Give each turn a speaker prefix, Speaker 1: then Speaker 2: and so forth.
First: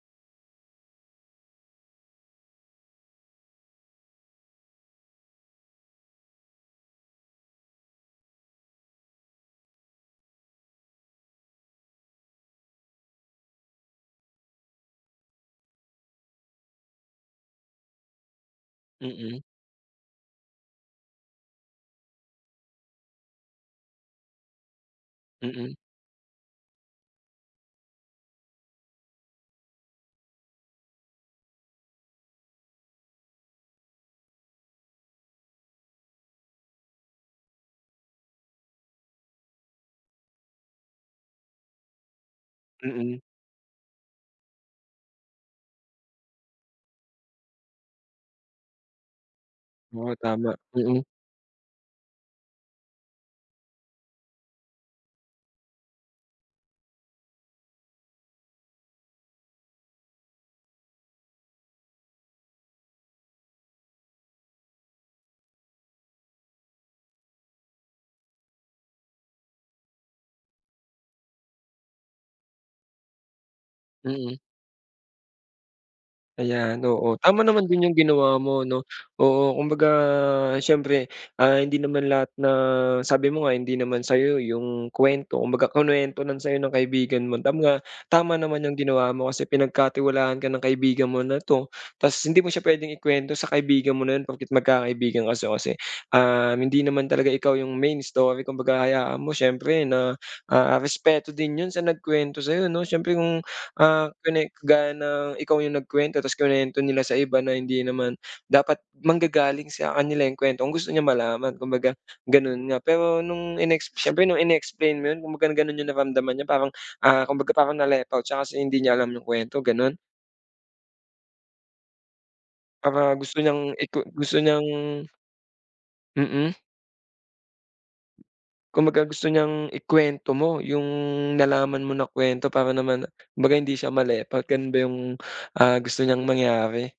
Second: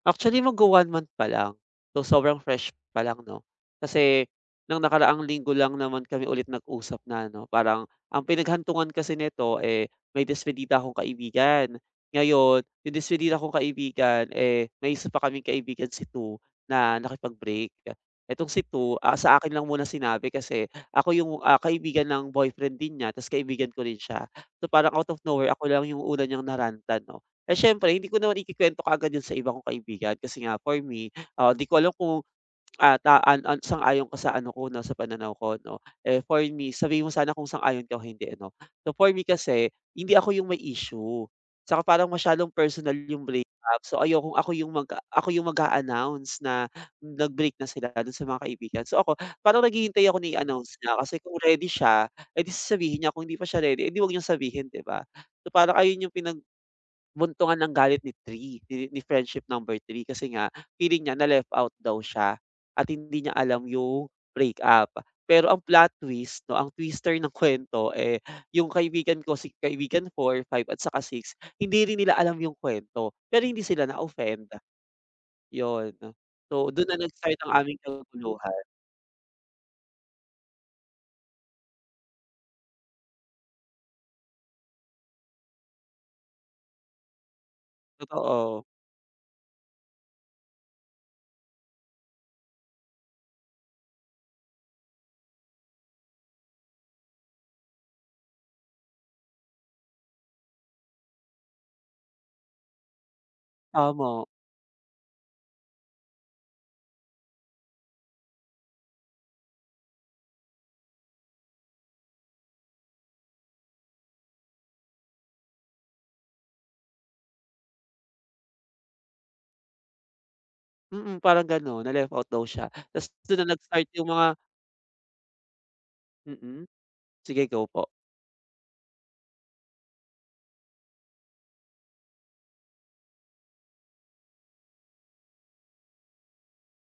Speaker 1: Actually, magwa-one month palang, so sobrang fresh palang, 'no? Kasi nung nakaraang linggo lang naman kami ulit nag-usap na ano, parang ang pinaghantungan kasi nito, eh, may despedida akong kaibigan. Ngayon, yung despidida kong kaibigan eh, may 1 pa kaming kaibigan si 2 na nakipag-break. Etong si 2, ah, sa
Speaker 2: Mm.
Speaker 1: akin lang muna sinabi kasi ako yung, ah, kaibigan ng boyfriend din niya ta's kaibigan ko rin siya. So, parang out of nowhere ako
Speaker 2: Mm.
Speaker 1: lang yung una niyang na-rant-an, 'no? Eh, siyempre hindi ko naman ikikwento kaagad yun sa iba kong kaibigan kasi nga for me, ah, 'di ko alam kung at ah, an an sang-ayon ka sa ano ko 'no, sa pananaw ko 'no? Eh, for me, sabihin mo sana kung sang-ayon ka o hindi, ano? So, for me kasi hindi ako yung may issue tsaka parang masyadong personal
Speaker 2: Mm.
Speaker 1: yung breakup. So, ayokong ako yung mag-a ako yung mag-a-announce na nag-break na sila dun sa mga kaibigan. So, ako, parang naghihintay
Speaker 2: Oo,
Speaker 1: ako na
Speaker 2: tama.
Speaker 1: i-announce niya
Speaker 2: Mm.
Speaker 1: kasi kung ready siya, eh, di sasabihin niya, kung hindi pa siya ready, eh, 'di 'wag niyang sabihin, 'di ba? So, parang ayun yung pinagbuntungan ng galit ni 3, ni friendship number 3, kasi nga feeling nya na left out daw siya at hindi niya alam yung breakup. Pero ang plot twist 'no, ang twister ng kwento eh, yung kaibigan ko si kaibigan 4, 5 at saka 6, hindi rin nila alam yung kwento, pero hindi sila
Speaker 2: Mm.
Speaker 1: na-offend, yun. So,
Speaker 2: Ayan,
Speaker 1: dun na
Speaker 2: oo,
Speaker 1: nag-start
Speaker 2: tama
Speaker 1: ang
Speaker 2: naman
Speaker 1: aming
Speaker 2: din yung ginawa mo,
Speaker 1: kaguluhan.
Speaker 2: 'no? Oo, kumbaga siyempre, ah, hindi naman lahat na sabi mo nga, hindi naman sa'yo yung kwento kumbaga kinwento lang sa'yo ng kaibigan mo, tam nga, tama naman
Speaker 1: Totoo.
Speaker 2: yung ginawa mo kasi pinagkatiwalaan ka ng kaibigan mo na 'to tas hindi mo siya pwedeng ikwento sa kaibigan mo na yun porket magkakaibigan kayo kasi, ah, hindi naman talaga ikaw yung main story kumbaga hayaan mo siyempre na, ah, respeto din yun sa nagkwento sa'yo, 'no? Siyempre kung, ah,
Speaker 1: Tama.
Speaker 2: kwine gaya ng ikaw yung nagkwento tas kinwento nila sa iba na hindi naman dapat manggagaling sa kanila yung kwento kung gusto niya malaman kumbaga gano'n nga. Pero nung inex siyempre nung in-explain mo yun kung baga gano'n yung naramdaman niya parang, ah, kumbaga parang na-left out siya kasi hindi niya alam yung kwento, gano'n?
Speaker 1: Mm, parang ganun, na-left out daw siya tas
Speaker 2: Para gusto
Speaker 1: dun na
Speaker 2: niyang
Speaker 1: nag-start
Speaker 2: iku
Speaker 1: yung mga
Speaker 2: gusto niyang Mm.
Speaker 1: Mm, sige, go po.
Speaker 2: Kumbaga gusto niyang ikwento mo yung nalaman mo na kwento para naman kumbaga hindi siya ma-left out, ganun ba yung, ah, gusto niyang mangyari?